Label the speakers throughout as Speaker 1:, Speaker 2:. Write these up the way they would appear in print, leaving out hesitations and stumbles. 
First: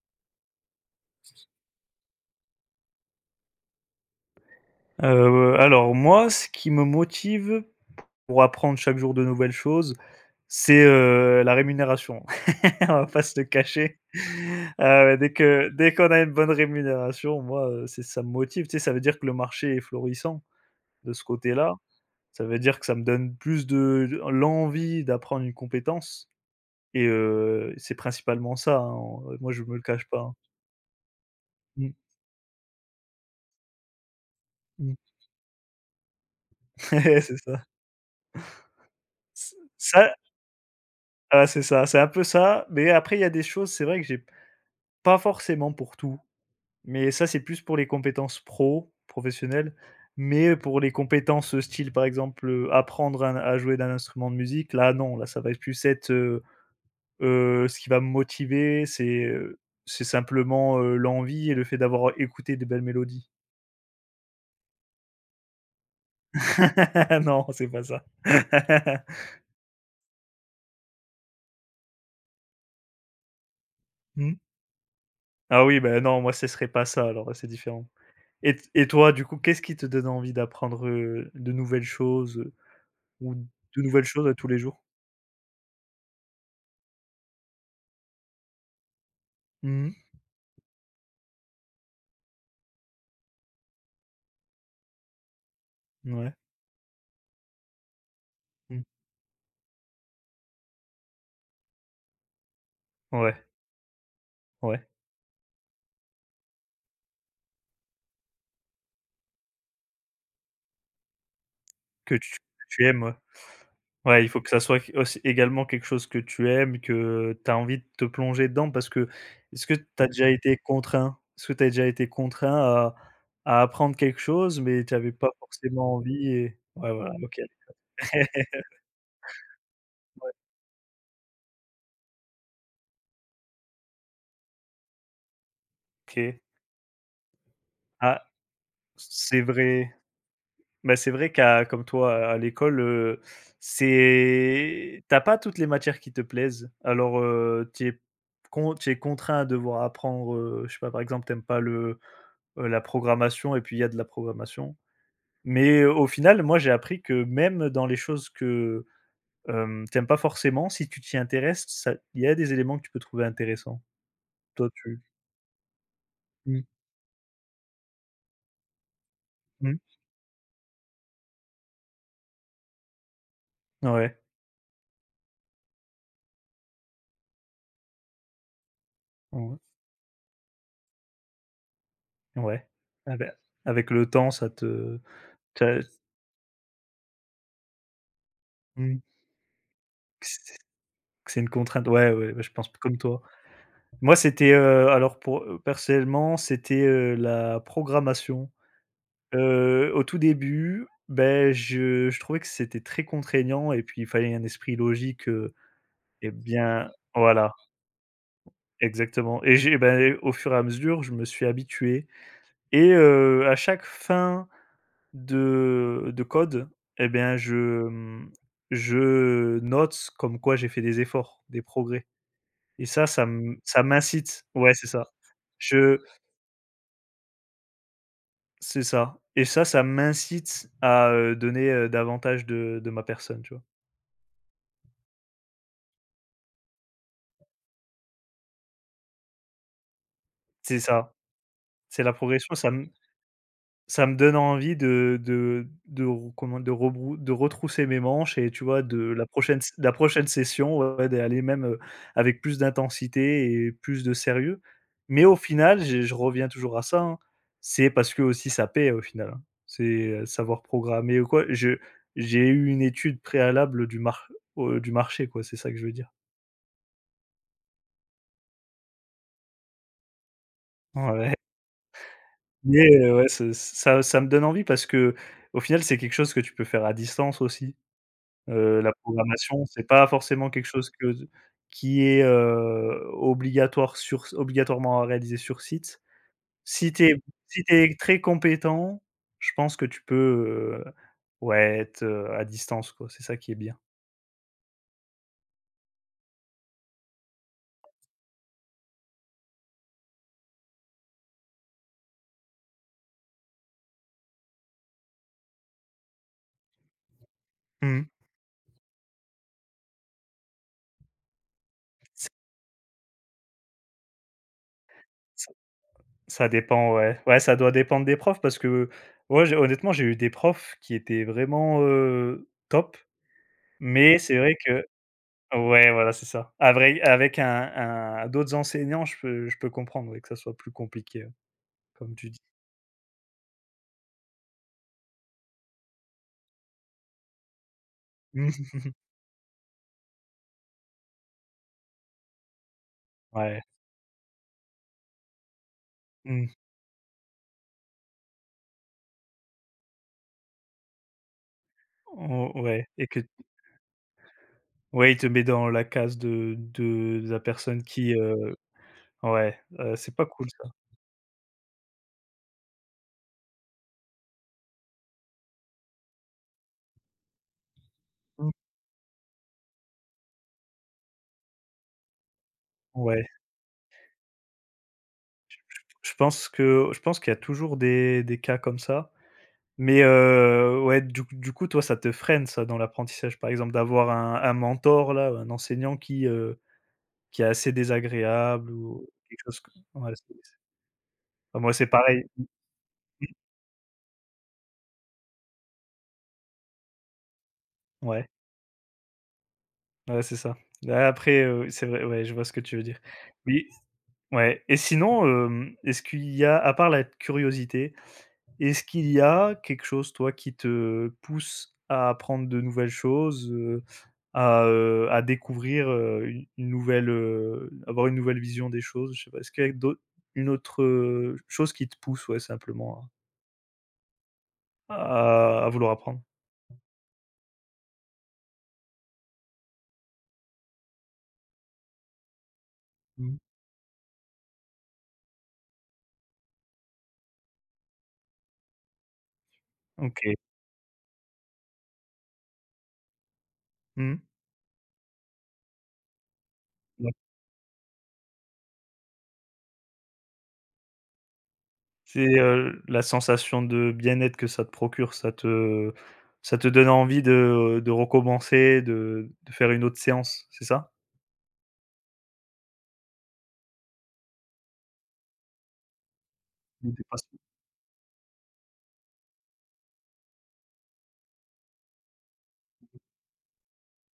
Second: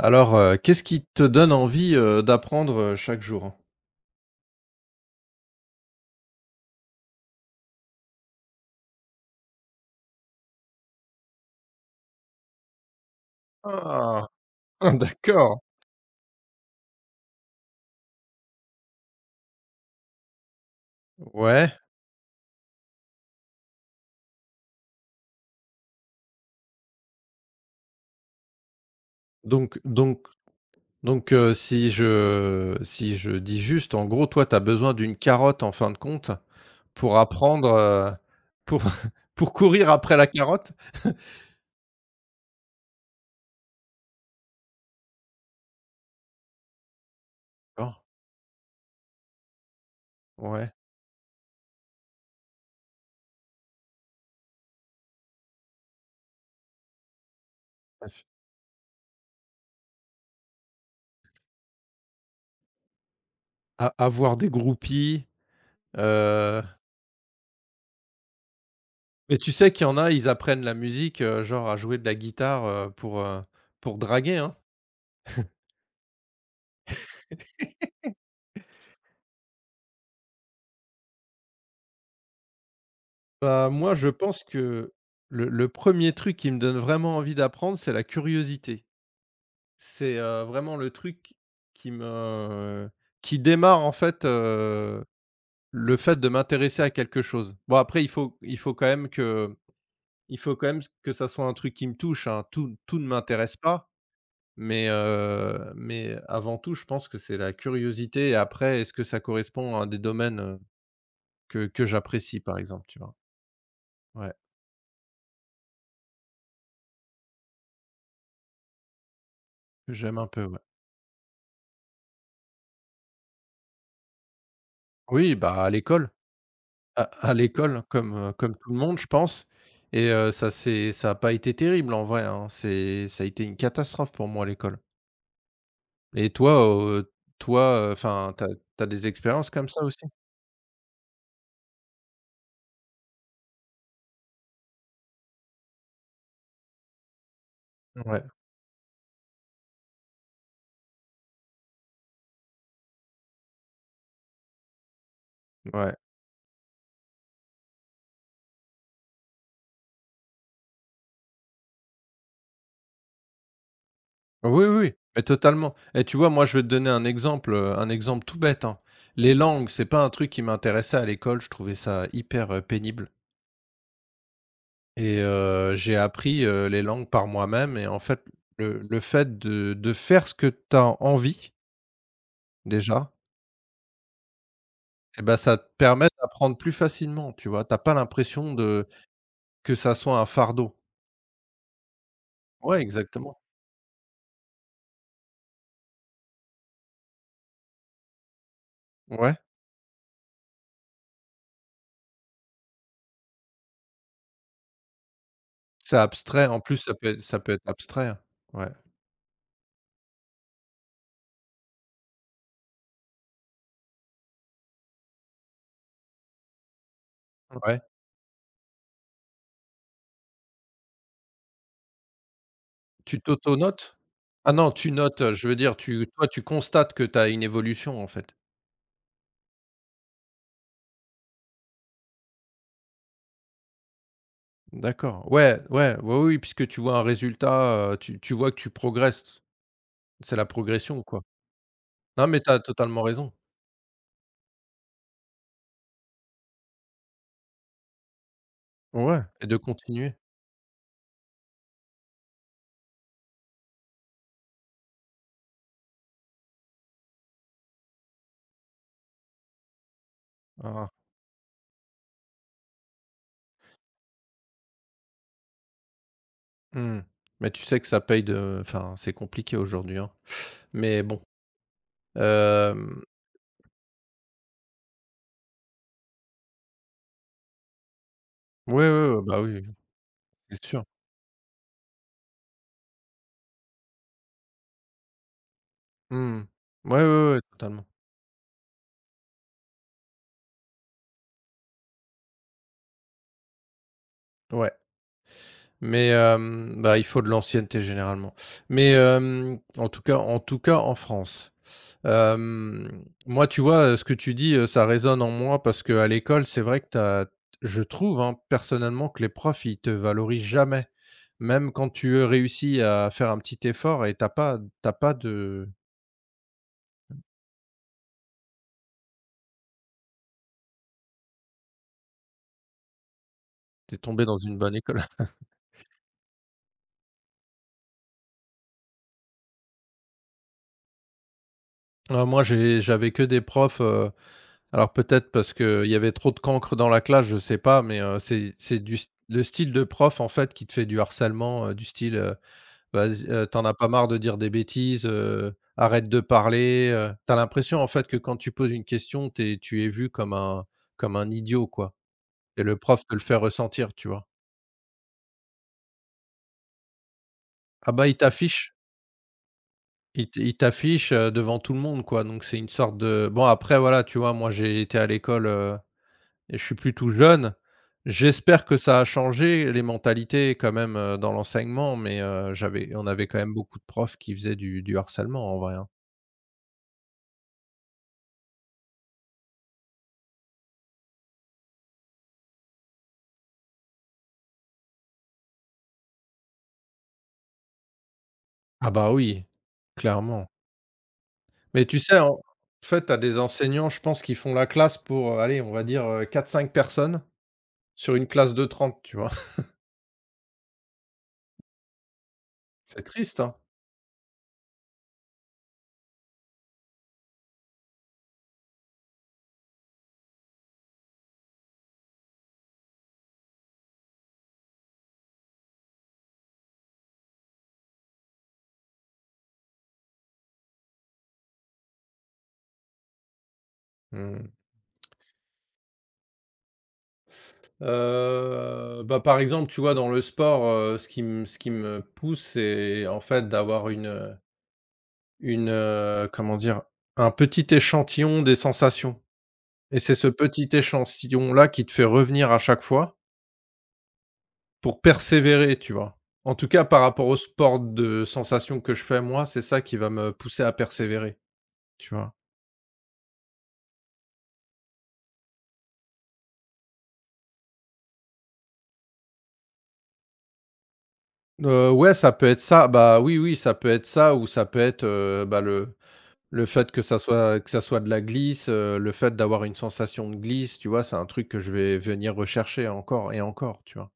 Speaker 1: Alors, qu'est-ce qui te donne envie, d'apprendre, chaque jour?
Speaker 2: Alors moi, ce qui me motive pour apprendre chaque jour de nouvelles choses, c'est, la rémunération. On va pas se le cacher.
Speaker 1: Ah!
Speaker 2: Heu, dès
Speaker 1: D'accord.
Speaker 2: que dès qu'on a une bonne rémunération, moi, c'est ça me motive, tu sais? Ça veut dire que le marché est florissant de ce
Speaker 1: Ouais,
Speaker 2: côté-là. Ça veut dire que ça me donne plus de l'envie d'apprendre une compétence et c'est principalement ça, hein, moi je me
Speaker 1: donc
Speaker 2: le cache pas,
Speaker 1: donc
Speaker 2: hein. Mmh,
Speaker 1: si je dis juste, en gros, toi, tu as besoin
Speaker 2: mmh.
Speaker 1: d'une carotte, en fin de compte, pour
Speaker 2: C'est ça.
Speaker 1: apprendre, pour pour courir
Speaker 2: ça
Speaker 1: après la carotte?
Speaker 2: Ah c'est ça, c'est un peu ça, mais après il y a des choses, c'est vrai que j'ai pas forcément pour tout, mais ça c'est plus pour les
Speaker 1: D'accord,
Speaker 2: compétences professionnelles, mais
Speaker 1: ouais.
Speaker 2: pour les compétences, style par exemple, apprendre un à jouer d'un instrument de musique, là non, là ça va plus être. Ce qui va me motiver, c'est simplement, l'envie et le fait d'avoir écouté des belles mélodies.
Speaker 1: A avoir des groupies, heu,
Speaker 2: Non, c'est pas ça.
Speaker 1: mais tu sais qu'il y en a, ils apprennent la musique, genre à jouer de la guitare, pour
Speaker 2: Mmh.
Speaker 1: draguer, hein.
Speaker 2: Ah oui, ben non, moi ce serait pas ça alors, c'est différent. Et toi, du coup, qu'est-ce qui te donne envie d'apprendre, de nouvelles choses, ou
Speaker 1: Bah,
Speaker 2: de
Speaker 1: moi,
Speaker 2: nouvelles
Speaker 1: je
Speaker 2: choses à
Speaker 1: pense
Speaker 2: tous les jours?
Speaker 1: que le 1 truc qui me donne vraiment envie d'apprendre, c'est la curiosité.
Speaker 2: Mmh.
Speaker 1: C'est, vraiment le truc qui me qui démarre, en fait, le fait de
Speaker 2: Ouais.
Speaker 1: m'intéresser à quelque chose. Bon, après,
Speaker 2: Mmh.
Speaker 1: il faut quand même que ça soit un truc qui me touche, hein. Tout ne
Speaker 2: Ouais,
Speaker 1: m'intéresse pas,
Speaker 2: ouais.
Speaker 1: mais avant tout, je pense que c'est la curiosité. Et après, est-ce que ça correspond à un des domaines, que
Speaker 2: Que tu
Speaker 1: j'apprécie, par
Speaker 2: que
Speaker 1: exemple,
Speaker 2: tu
Speaker 1: tu
Speaker 2: aimes, ouais.
Speaker 1: vois?
Speaker 2: Ouais, il
Speaker 1: Ouais,
Speaker 2: faut que ça soit q aussi également quelque chose que tu aimes, que tu as envie de te plonger dedans parce que est-ce que tu
Speaker 1: que
Speaker 2: as
Speaker 1: j'aime un
Speaker 2: déjà
Speaker 1: peu,
Speaker 2: été
Speaker 1: ouais.
Speaker 2: contraint? Est-ce que tu as déjà été contraint à apprendre quelque chose, mais tu avais pas
Speaker 1: Oui, bah, à
Speaker 2: forcément
Speaker 1: l'école.
Speaker 2: envie et ouais,
Speaker 1: À
Speaker 2: voilà,
Speaker 1: à
Speaker 2: OK.
Speaker 1: l'école, comme, comme tout le monde, je pense. Et ça a pas été terrible en vrai, hein. C'est Ça a été une catastrophe pour moi, à l'école. Et
Speaker 2: OK.
Speaker 1: toi, heu,
Speaker 2: Ah,
Speaker 1: enfin, t'as des
Speaker 2: c'est
Speaker 1: expériences comme ça
Speaker 2: vrai.
Speaker 1: aussi?
Speaker 2: Bah, c'est vrai qu'à comme toi, à l'école, c'est t'as pas toutes les matières qui te plaisent. Alors, tu es
Speaker 1: Ouais,
Speaker 2: con tu es contraint à devoir apprendre, je sais pas, par exemple, t'aimes pas la programmation et puis il y a de la programmation. Mais
Speaker 1: ouais.
Speaker 2: au final, moi, j'ai appris que même dans les choses que, tu pas forcément, si tu t'y intéresses, ça il y a des éléments que tu peux trouver intéressants.
Speaker 1: Oui,
Speaker 2: Toi,
Speaker 1: oui,
Speaker 2: tu
Speaker 1: mais totalement. Et tu vois, moi, je vais
Speaker 2: Mmh,
Speaker 1: te donner un exemple tout bête, hein. Les langues,
Speaker 2: mmh,
Speaker 1: c'est pas un truc qui m'intéressait à l'école, je trouvais ça hyper, pénible.
Speaker 2: ouais,
Speaker 1: J'ai appris, les langues par moi-même. Et en fait, le fait
Speaker 2: ouais,
Speaker 1: de faire ce que tu as envie,
Speaker 2: ouais.
Speaker 1: déjà.
Speaker 2: Ah bah, avec le temps, ça te
Speaker 1: Et ben ça te
Speaker 2: tu as.
Speaker 1: permet d'apprendre plus facilement, tu vois? T'as pas l'impression de
Speaker 2: Mmh.
Speaker 1: que ça soit un fardeau.
Speaker 2: C'est une contrainte. Ouais, ouais, ouais, je pense
Speaker 1: Ouais,
Speaker 2: comme toi.
Speaker 1: exactement.
Speaker 2: Moi, c'était, alors pour, personnellement, c'était, la programmation.
Speaker 1: Ouais.
Speaker 2: Au tout début, ben je trouvais que c'était très contraignant et puis il fallait un esprit logique,
Speaker 1: C'est
Speaker 2: et
Speaker 1: abstrait, en plus,
Speaker 2: bien
Speaker 1: ça peut
Speaker 2: voilà,
Speaker 1: être abstrait, hein. Ouais,
Speaker 2: exactement, et j'ai ben, au fur et à mesure, je me suis habitué et à chaque fin de code et bien je,
Speaker 1: ouais.
Speaker 2: mmh, je note comme quoi j'ai fait des efforts, des progrès. Et ça,
Speaker 1: Tu
Speaker 2: ça m ça
Speaker 1: t'auto-notes?
Speaker 2: m'incite,
Speaker 1: Ah non,
Speaker 2: ouais, c'est
Speaker 1: tu
Speaker 2: ça.
Speaker 1: notes, je veux dire,
Speaker 2: Je
Speaker 1: tu toi, tu constates que tu as une évolution, en fait.
Speaker 2: C'est ça, et ça, ça m'incite à, donner, davantage de ma personne, tu vois?
Speaker 1: D'accord. Ouais, ouais, ouais. Oui, oui, puisque tu vois un résultat, tu vois que tu progresses. C'est la
Speaker 2: C'est
Speaker 1: progression,
Speaker 2: ça,
Speaker 1: quoi.
Speaker 2: c'est la
Speaker 1: Non, mais tu
Speaker 2: progression,
Speaker 1: as
Speaker 2: ça m.
Speaker 1: totalement raison.
Speaker 2: Ça me donne envie de re comment de rebrou de retrousser mes manches et tu vois, de
Speaker 1: Ouais,
Speaker 2: la
Speaker 1: et de
Speaker 2: prochaine s la
Speaker 1: continuer.
Speaker 2: prochaine session, ouais, d'aller même, avec plus d'intensité et plus de sérieux. Mais au final, j'ai je reviens toujours à ça, hein, c'est parce que aussi ça paie au final, hein. C'est, savoir
Speaker 1: Ah,
Speaker 2: programmer ou quoi. Je J'ai eu une étude préalable du marché quoi, c'est ça que je veux dire.
Speaker 1: mmh. Mais tu sais que ça paye de, enfin, c'est compliqué aujourd'hui, hein. Mais bon.
Speaker 2: Ouais,
Speaker 1: hem,
Speaker 2: mais, ouais, ce ça ça me donne envie parce que au final, c'est quelque chose que tu peux faire à distance aussi.
Speaker 1: ouais,
Speaker 2: La
Speaker 1: ouais, ouais, bah, oui,
Speaker 2: programmation, c'est pas forcément
Speaker 1: c'est
Speaker 2: quelque
Speaker 1: sûr.
Speaker 2: chose que qui est, obligatoirement à réaliser sur site.
Speaker 1: Mmh.
Speaker 2: Si
Speaker 1: Ouais,
Speaker 2: tu es
Speaker 1: ouais, ouais,
Speaker 2: si
Speaker 1: totalement.
Speaker 2: t'es très compétent, je pense que tu peux, ouais, être, à distance, quoi. C'est ça qui est bien.
Speaker 1: Ouais, mais bah, il faut de l'ancienneté généralement. Mais en tout cas en France. Moi, tu vois, ce que tu dis, ça résonne en moi parce qu'à l'école, c'est vrai que tu as je
Speaker 2: Mmh mh.
Speaker 1: trouve, hein, personnellement, que les profs, ils te valorisent jamais. Même quand tu réussis à faire un petit effort et tu as pas de…
Speaker 2: Ça dépend, ouais. Ouais, ça doit dépendre des profs parce que, ouais, j'ai honnêtement, j'ai eu des profs qui étaient vraiment, top,
Speaker 1: Tu es
Speaker 2: mais
Speaker 1: tombé
Speaker 2: c'est
Speaker 1: dans
Speaker 2: vrai
Speaker 1: une bonne
Speaker 2: que
Speaker 1: école.
Speaker 2: ouais, voilà, c'est ça. Avec un d'autres enseignants, je peux comprendre, oui, que ça soit plus compliqué, ouais, comme
Speaker 1: Ah
Speaker 2: tu dis.
Speaker 1: moi, j'avais que des profs, alors peut-être parce qu'il y avait trop de cancre dans la classe, je sais pas, mais c'est
Speaker 2: Mmh.
Speaker 1: du st le style de prof, en fait, qui te fait du harcèlement, du style, «Vas-y, tu
Speaker 2: Ouais.
Speaker 1: as pas marre de dire des bêtises, arrête de
Speaker 2: Mmh.
Speaker 1: parler», tu l'impression, en fait, que quand tu poses une question, t'es tu es vu comme un idiot, quoi.
Speaker 2: O
Speaker 1: Et le
Speaker 2: Ouais,
Speaker 1: prof
Speaker 2: et
Speaker 1: te le
Speaker 2: que
Speaker 1: fait ressentir, tu vois?
Speaker 2: ouais, il te met dans la case de la personne
Speaker 1: Ah bah,
Speaker 2: qui, heu, ouais, c'est pas cool
Speaker 1: il
Speaker 2: ça.
Speaker 1: t'affiche, devant tout le monde, quoi. Donc c'est une sorte de, bon, après, voilà, tu vois, moi j'ai été à l'école, Et je suis plutôt jeune.
Speaker 2: Mmh.
Speaker 1: J'espère que ça a changé les mentalités quand même, dans l'enseignement, mais j'avais on
Speaker 2: Ouais.
Speaker 1: avait quand même beaucoup de profs qui faisaient du harcèlement en vrai, hein.
Speaker 2: Je pense que je pense qu'il y a toujours des cas comme ça, mais ouais, du coup, toi, ça te freine ça dans l'apprentissage, par exemple, d'avoir un mentor là, un enseignant qui est assez désagréable
Speaker 1: Ah
Speaker 2: ou
Speaker 1: bah
Speaker 2: quelque
Speaker 1: oui,
Speaker 2: chose co, ouais.
Speaker 1: clairement.
Speaker 2: Ah, moi,
Speaker 1: Mais
Speaker 2: c'est
Speaker 1: tu sais,
Speaker 2: pareil.
Speaker 1: en fait, tu as des enseignants, je pense, qui font la classe pour, allez, on va dire, 4-5 personnes sur
Speaker 2: Ouais,
Speaker 1: une classe de trente, tu vois?
Speaker 2: ouais, c'est ça. Bah, après, c'est vrai, ouais, je vois ce que tu veux dire.
Speaker 1: C'est triste, hein.
Speaker 2: Mais ouais, et sinon, est-ce qu'il y a, à part la curiosité, est-ce qu'il y a quelque chose, toi, qui te pousse à apprendre de nouvelles choses, à découvrir, une nouvelle, avoir une nouvelle vision des choses? Je sais pas, est-ce qu'il y a d'autres une autre, chose qui te pousse, ouais, simplement à
Speaker 1: Mmh.
Speaker 2: à vouloir apprendre?
Speaker 1: Bah, par exemple, tu vois, dans le sport, ce qui me pousse, c'est en
Speaker 2: Mmh.
Speaker 1: fait d'avoir une, une, comment dire? Un petit échantillon des sensations, et c'est ce
Speaker 2: OK.
Speaker 1: petit échantillon-là qui te fait revenir à chaque fois
Speaker 2: Mmh.
Speaker 1: pour persévérer, tu vois? En tout cas, par rapport au sport de sensation que je fais moi, c'est ça qui va me pousser à persévérer, tu vois?
Speaker 2: C'est, la sensation de bien-être que ça te procure, ça te donne envie de recommencer, de faire une autre séance, c'est ça?
Speaker 1: Ouais, ça peut être ça. Bah, oui, oui, ça peut être ça ou ça peut être, bah, le
Speaker 2: Le
Speaker 1: fait
Speaker 2: dépasse
Speaker 1: que ça soit de la glisse, le fait d'avoir une sensation de glisse, tu vois? C'est un truc que je vais venir rechercher encore et encore, tu vois?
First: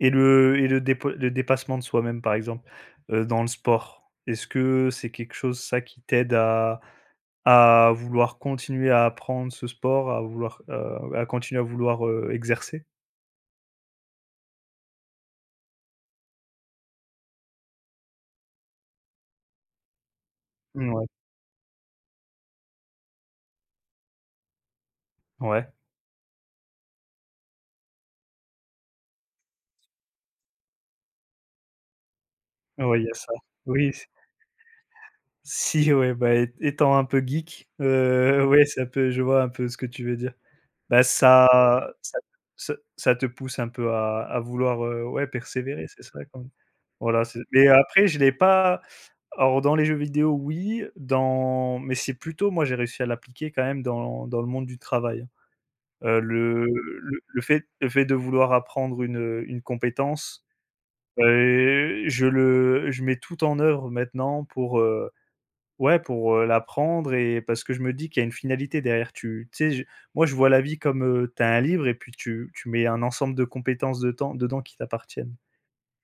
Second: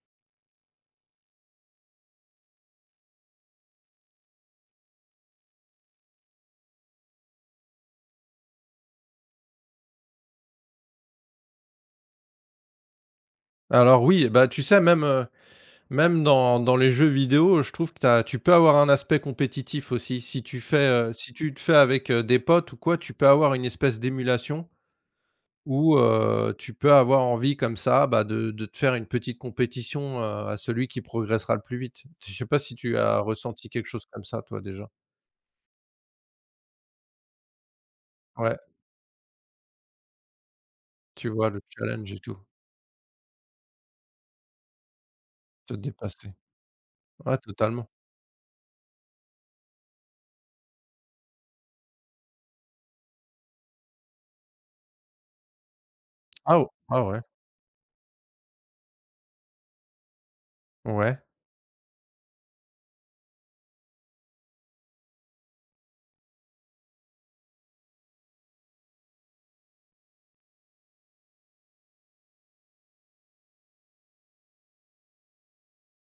Speaker 2: et le dépa le dépassement de soi-même, par exemple, dans le sport, est-ce que c'est quelque chose, ça, qui t'aide à vouloir continuer à apprendre ce sport, à vouloir, à continuer à vouloir, exercer?
Speaker 1: Alors oui, bah, tu sais même, même dans les jeux vidéo, je trouve que t'as tu peux avoir un aspect compétitif aussi.
Speaker 2: Ouais,
Speaker 1: Si tu le fais avec, des potes ou quoi, tu peux avoir une espèce d'émulation
Speaker 2: ouais,
Speaker 1: où, tu peux avoir envie comme ça, bah, de te faire une petite compétition, à celui qui progressera le plus vite. Je sais pas si tu
Speaker 2: ouais, il y a
Speaker 1: as
Speaker 2: ça.
Speaker 1: ressenti quelque
Speaker 2: Oui.
Speaker 1: chose comme ça toi déjà?
Speaker 2: Si ouais, bah, é étant un peu geek,
Speaker 1: Ouais,
Speaker 2: ouais, ça peut je vois un peu ce que tu veux dire. Bah,
Speaker 1: tu vois le
Speaker 2: ça
Speaker 1: challenge et
Speaker 2: ça
Speaker 1: tout,
Speaker 2: ça ça te pousse un peu à vouloir, ouais,
Speaker 1: te
Speaker 2: persévérer, c'est ça
Speaker 1: dépasser.
Speaker 2: quand même. Voilà,
Speaker 1: Ouais,
Speaker 2: c'est mais
Speaker 1: totalement.
Speaker 2: après je l'ai pas alors dans les jeux vidéo, oui, dans mais c'est plutôt moi j'ai réussi à l'appliquer quand même dans dans le monde du travail, hein.
Speaker 1: Ah
Speaker 2: Le
Speaker 1: o Ah ouais,
Speaker 2: le le fait le fait de vouloir apprendre une compétence,
Speaker 1: ouais,
Speaker 2: je mets tout en œuvre maintenant pour, heu. Ouais, pour, l'apprendre, et parce que je me dis qu'il y a une finalité derrière. Tu tu sais, je moi, je vois la vie comme, tu as un livre et puis tu tu mets un ensemble de compétences de temps dedans qui t'appartiennent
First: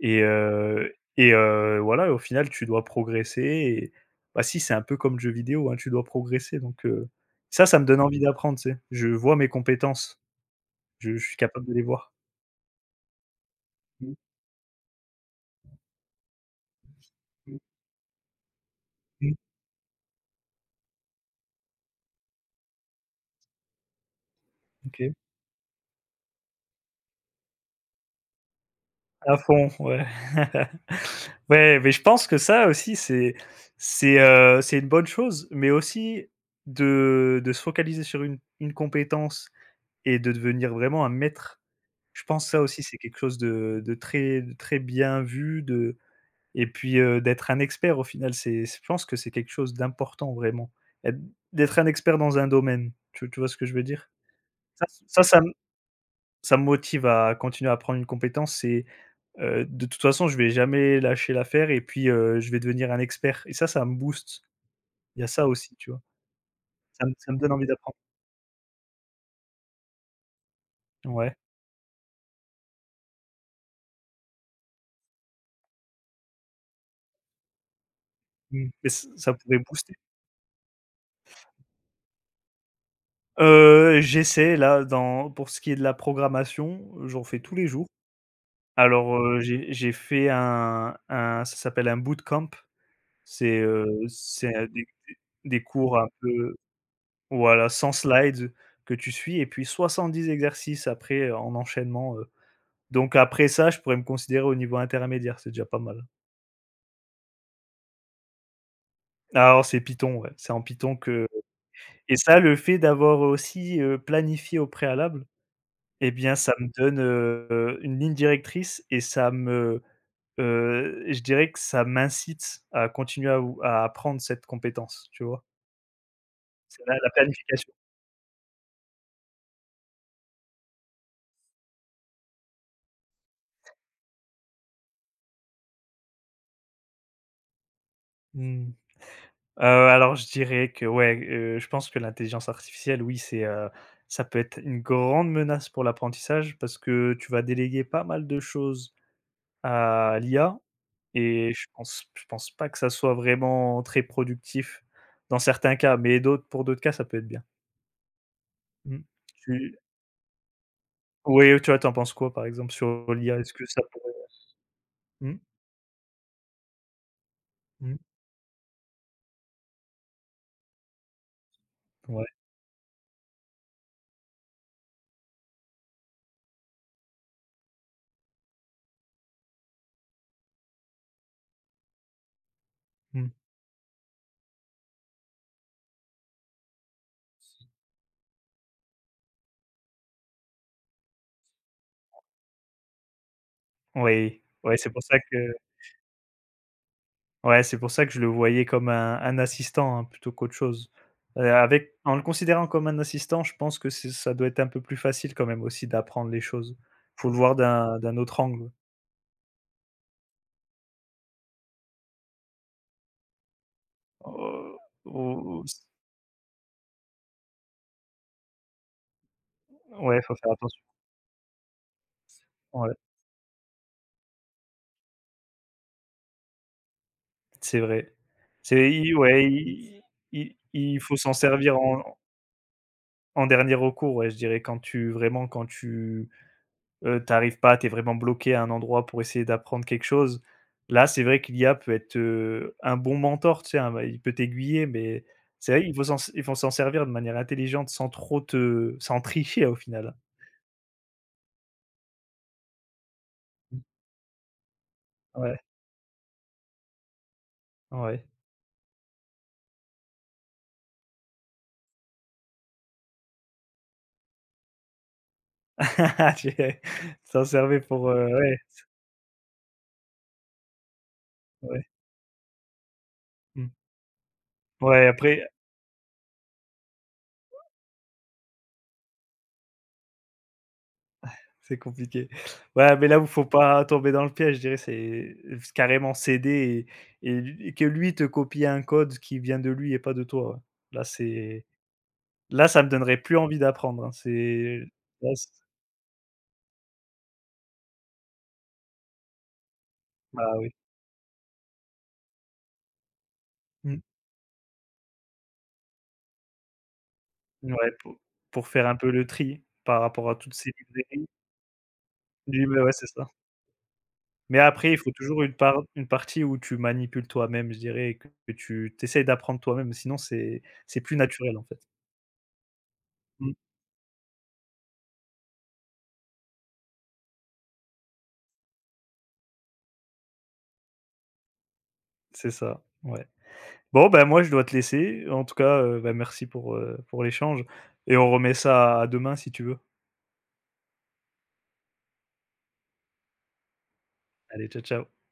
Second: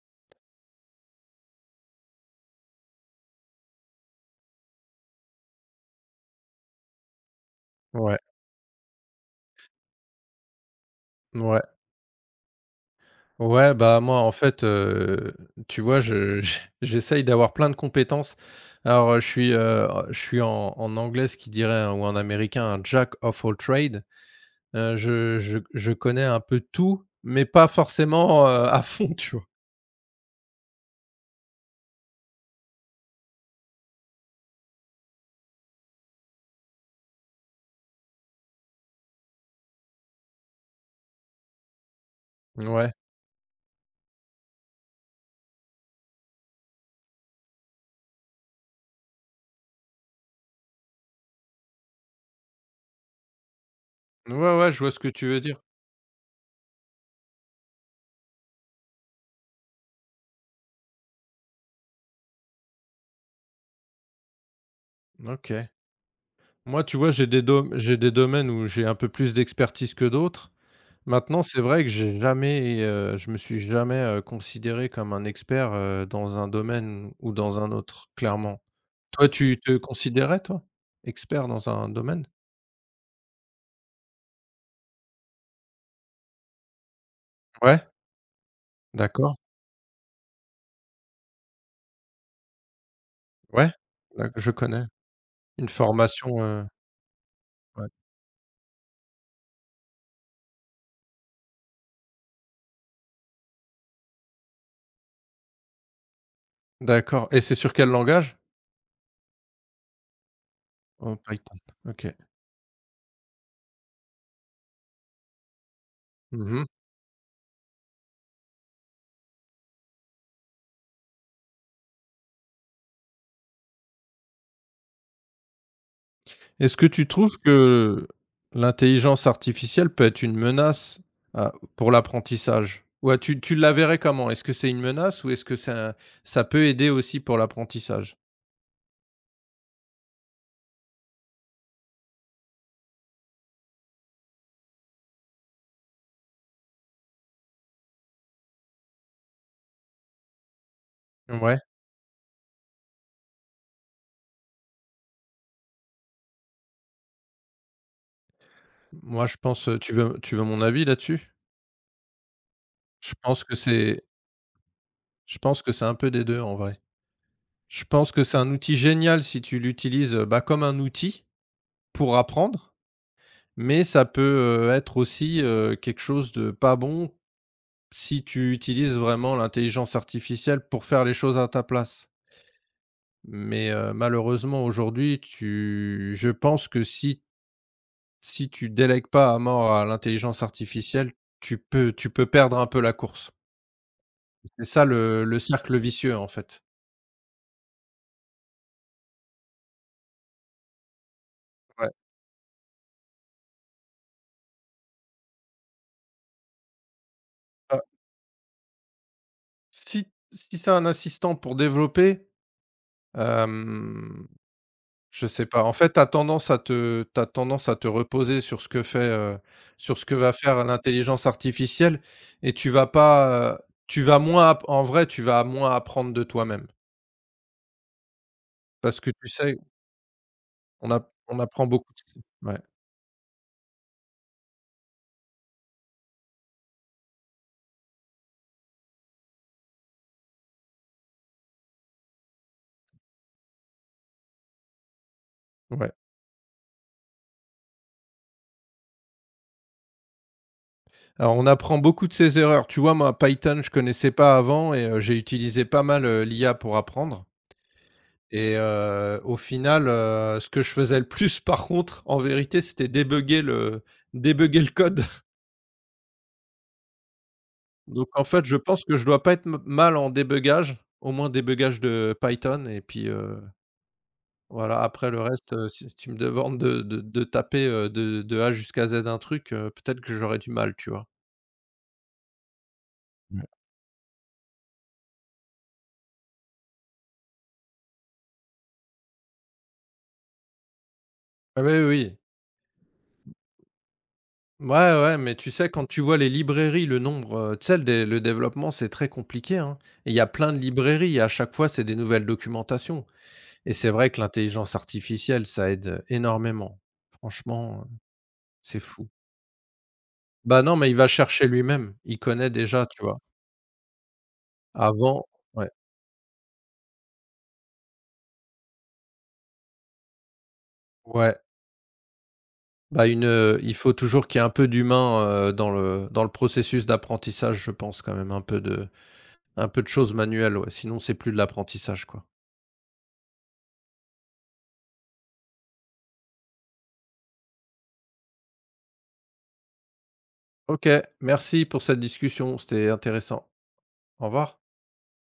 Speaker 2: et voilà, au final, tu dois progresser et bah, si, c'est un peu comme le jeu vidéo, hein, tu dois progresser donc ça, ça me donne
Speaker 1: ouais,
Speaker 2: envie d'apprendre, tu sais? Je vois mes compétences, je suis
Speaker 1: ouais.
Speaker 2: capable de les voir.
Speaker 1: Ouais, bah,
Speaker 2: Mmh,
Speaker 1: moi, en fait, tu vois, je j j'essaye d'avoir
Speaker 2: mmh,
Speaker 1: plein de compétences. Alors,
Speaker 2: mmh,
Speaker 1: je suis en anglais, ce qui dirait un ou en américain un jack of all trades.
Speaker 2: OK.
Speaker 1: Je connais un peu tout, mais pas forcément, à fond, tu
Speaker 2: À
Speaker 1: vois?
Speaker 2: fond, ouais. Ouais, mais je pense que ça aussi, c'est une bonne chose, mais aussi de se focaliser sur une compétence et de devenir vraiment un maître. Je pense que ça aussi,
Speaker 1: Ouais.
Speaker 2: c'est quelque chose de très bien vu, de et puis, d'être un expert au final, c'est je pense que c'est quelque chose d'important vraiment. Êt D'être un expert dans un domaine, tu vois ce que je veux dire?
Speaker 1: Ouais, ouais, je
Speaker 2: Ça
Speaker 1: vois ce que
Speaker 2: ça
Speaker 1: tu veux
Speaker 2: ça me
Speaker 1: dire.
Speaker 2: ça me motive à continuer à apprendre une compétence et. De toute façon, je vais jamais lâcher l'affaire et puis, je vais devenir un expert et ça me booste. Il y a ça
Speaker 1: OK.
Speaker 2: aussi, tu vois?
Speaker 1: Moi, tu vois,
Speaker 2: Ça me donne envie
Speaker 1: j'ai
Speaker 2: d'apprendre.
Speaker 1: des domaines où j'ai un peu plus d'expertise que d'autres.
Speaker 2: Ouais,
Speaker 1: Maintenant, c'est vrai que j'ai jamais, je me suis jamais, considéré comme un expert, dans un domaine ou dans un autre, clairement.
Speaker 2: mmh, mais ç
Speaker 1: Toi,
Speaker 2: ça
Speaker 1: tu
Speaker 2: pourrait
Speaker 1: te
Speaker 2: booster.
Speaker 1: considérais, toi, expert dans un domaine?
Speaker 2: J'essaie là dans pour ce qui est de la programmation, j'en fais tous les
Speaker 1: Ouais,
Speaker 2: jours. Alors,
Speaker 1: d'accord,
Speaker 2: j'ai fait un ça s'appelle un bootcamp.
Speaker 1: ouais, d'acc je
Speaker 2: C'est un
Speaker 1: connais.
Speaker 2: des
Speaker 1: Une
Speaker 2: cours un
Speaker 1: formation,
Speaker 2: peu voilà,
Speaker 1: ouais,
Speaker 2: sans slides que tu suis et puis 70 exercices après en enchaînement, donc après ça, je pourrais me considérer au niveau intermédiaire, c'est déjà pas mal.
Speaker 1: d'accord. Et c'est sur quel langage?
Speaker 2: Ah, alors c'est Python, ouais, c'est en Python
Speaker 1: Oh
Speaker 2: que
Speaker 1: Python, OK.
Speaker 2: et ça, le fait d'avoir aussi, planifié au préalable, et bien ça
Speaker 1: Mmh.
Speaker 2: me donne, une ligne directrice et ça me, je dirais que ça m'incite à continuer à ou à apprendre cette compétence, tu vois?
Speaker 1: Est-ce
Speaker 2: C'est
Speaker 1: que
Speaker 2: la
Speaker 1: tu
Speaker 2: la
Speaker 1: trouves
Speaker 2: planification.
Speaker 1: que l'intelligence artificielle peut être une menace à pour l'apprentissage? Ouais, tu la verrais comment? Est-ce que c'est une menace ou est-ce que c'est un, ça peut aider aussi pour l'apprentissage?
Speaker 2: Mmh. Alors je dirais que ouais, je pense que l'intelligence artificielle, oui, c'est, ça peut être une grande menace pour l'apprentissage parce que tu vas déléguer pas mal de choses à l'IA, et
Speaker 1: Ouais,
Speaker 2: je pense pas que ça soit vraiment très productif dans certains cas, mais d'autres pour d'autres cas, ça peut être bien. Mmh.
Speaker 1: moi je
Speaker 2: Tu
Speaker 1: pense, tu veux mon avis là-dessus?
Speaker 2: Oui, toi, tu en penses quoi, par exemple, sur
Speaker 1: Je
Speaker 2: l'IA?
Speaker 1: pense
Speaker 2: Est-ce
Speaker 1: que
Speaker 2: que ça
Speaker 1: c'est
Speaker 2: pourrait
Speaker 1: je
Speaker 2: mmh,
Speaker 1: pense que c'est un peu des 2 en vrai. Je
Speaker 2: mmh,
Speaker 1: pense que c'est un outil génial si tu l'utilises, bah, comme un outil pour
Speaker 2: ouais,
Speaker 1: apprendre, mais ça peut, être aussi, quelque chose de pas bon si tu utilises vraiment l'intelligence artificielle pour faire les choses à ta place.
Speaker 2: mmh,
Speaker 1: Mais, malheureusement aujourd'hui tu je pense que si tu délègues pas à mort à l'intelligence artificielle, tu peux perdre un peu la course.
Speaker 2: oui,
Speaker 1: C'est
Speaker 2: ouais,
Speaker 1: ça,
Speaker 2: c'est pour ça que
Speaker 1: le cercle vicieux en fait.
Speaker 2: ouais, c'est pour ça que je le voyais comme un assistant, hein, plutôt qu'autre chose.
Speaker 1: Ouais.
Speaker 2: Avec en le considérant comme un assistant, je pense que c'est ça doit être un peu plus facile quand même aussi d'apprendre les choses. Faut le voir
Speaker 1: Heu,
Speaker 2: d'un autre angle.
Speaker 1: si Si c'est un assistant pour développer…
Speaker 2: Heu,
Speaker 1: Je sais pas.
Speaker 2: ou
Speaker 1: En fait, tu as tendance à te t'as tendance à te reposer sur ce que fait, sur ce que
Speaker 2: Ouais,
Speaker 1: va
Speaker 2: faut faire
Speaker 1: faire
Speaker 2: attention.
Speaker 1: l'intelligence artificielle. Et tu vas
Speaker 2: Ouais,
Speaker 1: pas, tu vas moins app en vrai, tu vas moins apprendre de toi-même.
Speaker 2: c'est vrai. C'est
Speaker 1: Parce que
Speaker 2: i
Speaker 1: tu
Speaker 2: Ouais,
Speaker 1: sais,
Speaker 2: i i il faut s'en
Speaker 1: on apprend
Speaker 2: servir
Speaker 1: beaucoup
Speaker 2: en
Speaker 1: de… Ouais,
Speaker 2: en dernier recours, ouais, je dirais quand tu vraiment quand tu, tu pas, tu es vraiment bloqué à un endroit pour essayer d'apprendre quelque chose. Là, c'est vrai qu'il y a peut être, un bon mentor, tu sais, un il peut t'aiguiller, mais c'est vrai
Speaker 1: ouais.
Speaker 2: qu'il faut s'en il faut s'en servir de manière intelligente sans trop te sans tricher au final.
Speaker 1: Alors, on apprend beaucoup de ses erreurs. Tu vois, moi, Python, je
Speaker 2: Mmh.
Speaker 1: connaissais pas avant. J'ai
Speaker 2: Ouais,
Speaker 1: utilisé pas mal, l'IA pour apprendre.
Speaker 2: ouais.
Speaker 1: Au final, ce que je faisais le plus, par contre, en vérité, c'était débugger le code.
Speaker 2: Ah, Tu s'en servir
Speaker 1: Donc
Speaker 2: pour,
Speaker 1: en fait, je
Speaker 2: ouais,
Speaker 1: pense que je dois pas être m mal en débugage, au moins débugage
Speaker 2: ouais.
Speaker 1: de Python. Et puis,
Speaker 2: Mmh.
Speaker 1: voilà,
Speaker 2: Ouais,
Speaker 1: après le
Speaker 2: après
Speaker 1: reste, si tu me demandes de taper, de A jusqu'à Z un truc, peut-être que j'aurais du mal, tu vois?
Speaker 2: c'est compliqué. Ouais, mais là où
Speaker 1: Ouais.
Speaker 2: faut pas tomber dans le piège, je dirais, c'est s carrément céder, et lui et que lui te copie un code qui vient de lui et pas de toi, ouais. Là,
Speaker 1: Ah
Speaker 2: c'est
Speaker 1: oui, oui. Oui.
Speaker 2: Là, ça me donnerait plus envie d'apprendre, hein.
Speaker 1: Ouais,
Speaker 2: C'est
Speaker 1: ouais,
Speaker 2: là,
Speaker 1: mais
Speaker 2: c
Speaker 1: tu sais, quand tu vois les librairies, le nombre, tu sais, le développement, c'est très compliqué, hein. Et il y a
Speaker 2: Bah,
Speaker 1: plein de
Speaker 2: oui.
Speaker 1: librairies et à chaque fois, c'est des nouvelles documentations. Et c'est
Speaker 2: Mmh.
Speaker 1: vrai que l'intelligence artificielle, ça aide énormément. Franchement,
Speaker 2: Ouais, pour
Speaker 1: c'est
Speaker 2: faire un
Speaker 1: fou.
Speaker 2: peu le tri par rapport à toutes
Speaker 1: Bah,
Speaker 2: ces
Speaker 1: non, mais il va
Speaker 2: librairies.
Speaker 1: chercher lui-même. Il connaît
Speaker 2: Oui, bah,
Speaker 1: déjà,
Speaker 2: ouais,
Speaker 1: tu
Speaker 2: c'est
Speaker 1: vois?
Speaker 2: ça. Mais après, il faut
Speaker 1: Avant.
Speaker 2: toujours
Speaker 1: Ouais,
Speaker 2: une partie où tu manipules toi-même, je dirais, et que tu essaies d'apprendre toi-même, sinon c'est plus
Speaker 1: ouais,
Speaker 2: naturel, en fait.
Speaker 1: bah,
Speaker 2: Mmh.
Speaker 1: il faut toujours qu'il y ait un peu d'humain, dans le processus d'apprentissage, je pense quand même, un peu de choses manuelles, ouais, sinon c'est plus de l'apprentissage, quoi.
Speaker 2: C'est ça, ouais. Bon, ben, moi, je dois te laisser. En tout cas, bah, merci pour l'échange et on remet ça à demain si tu veux.
Speaker 1: OK, merci pour cette discussion, c'était intéressant. Au revoir.
Speaker 2: Allez, ciao, ciao.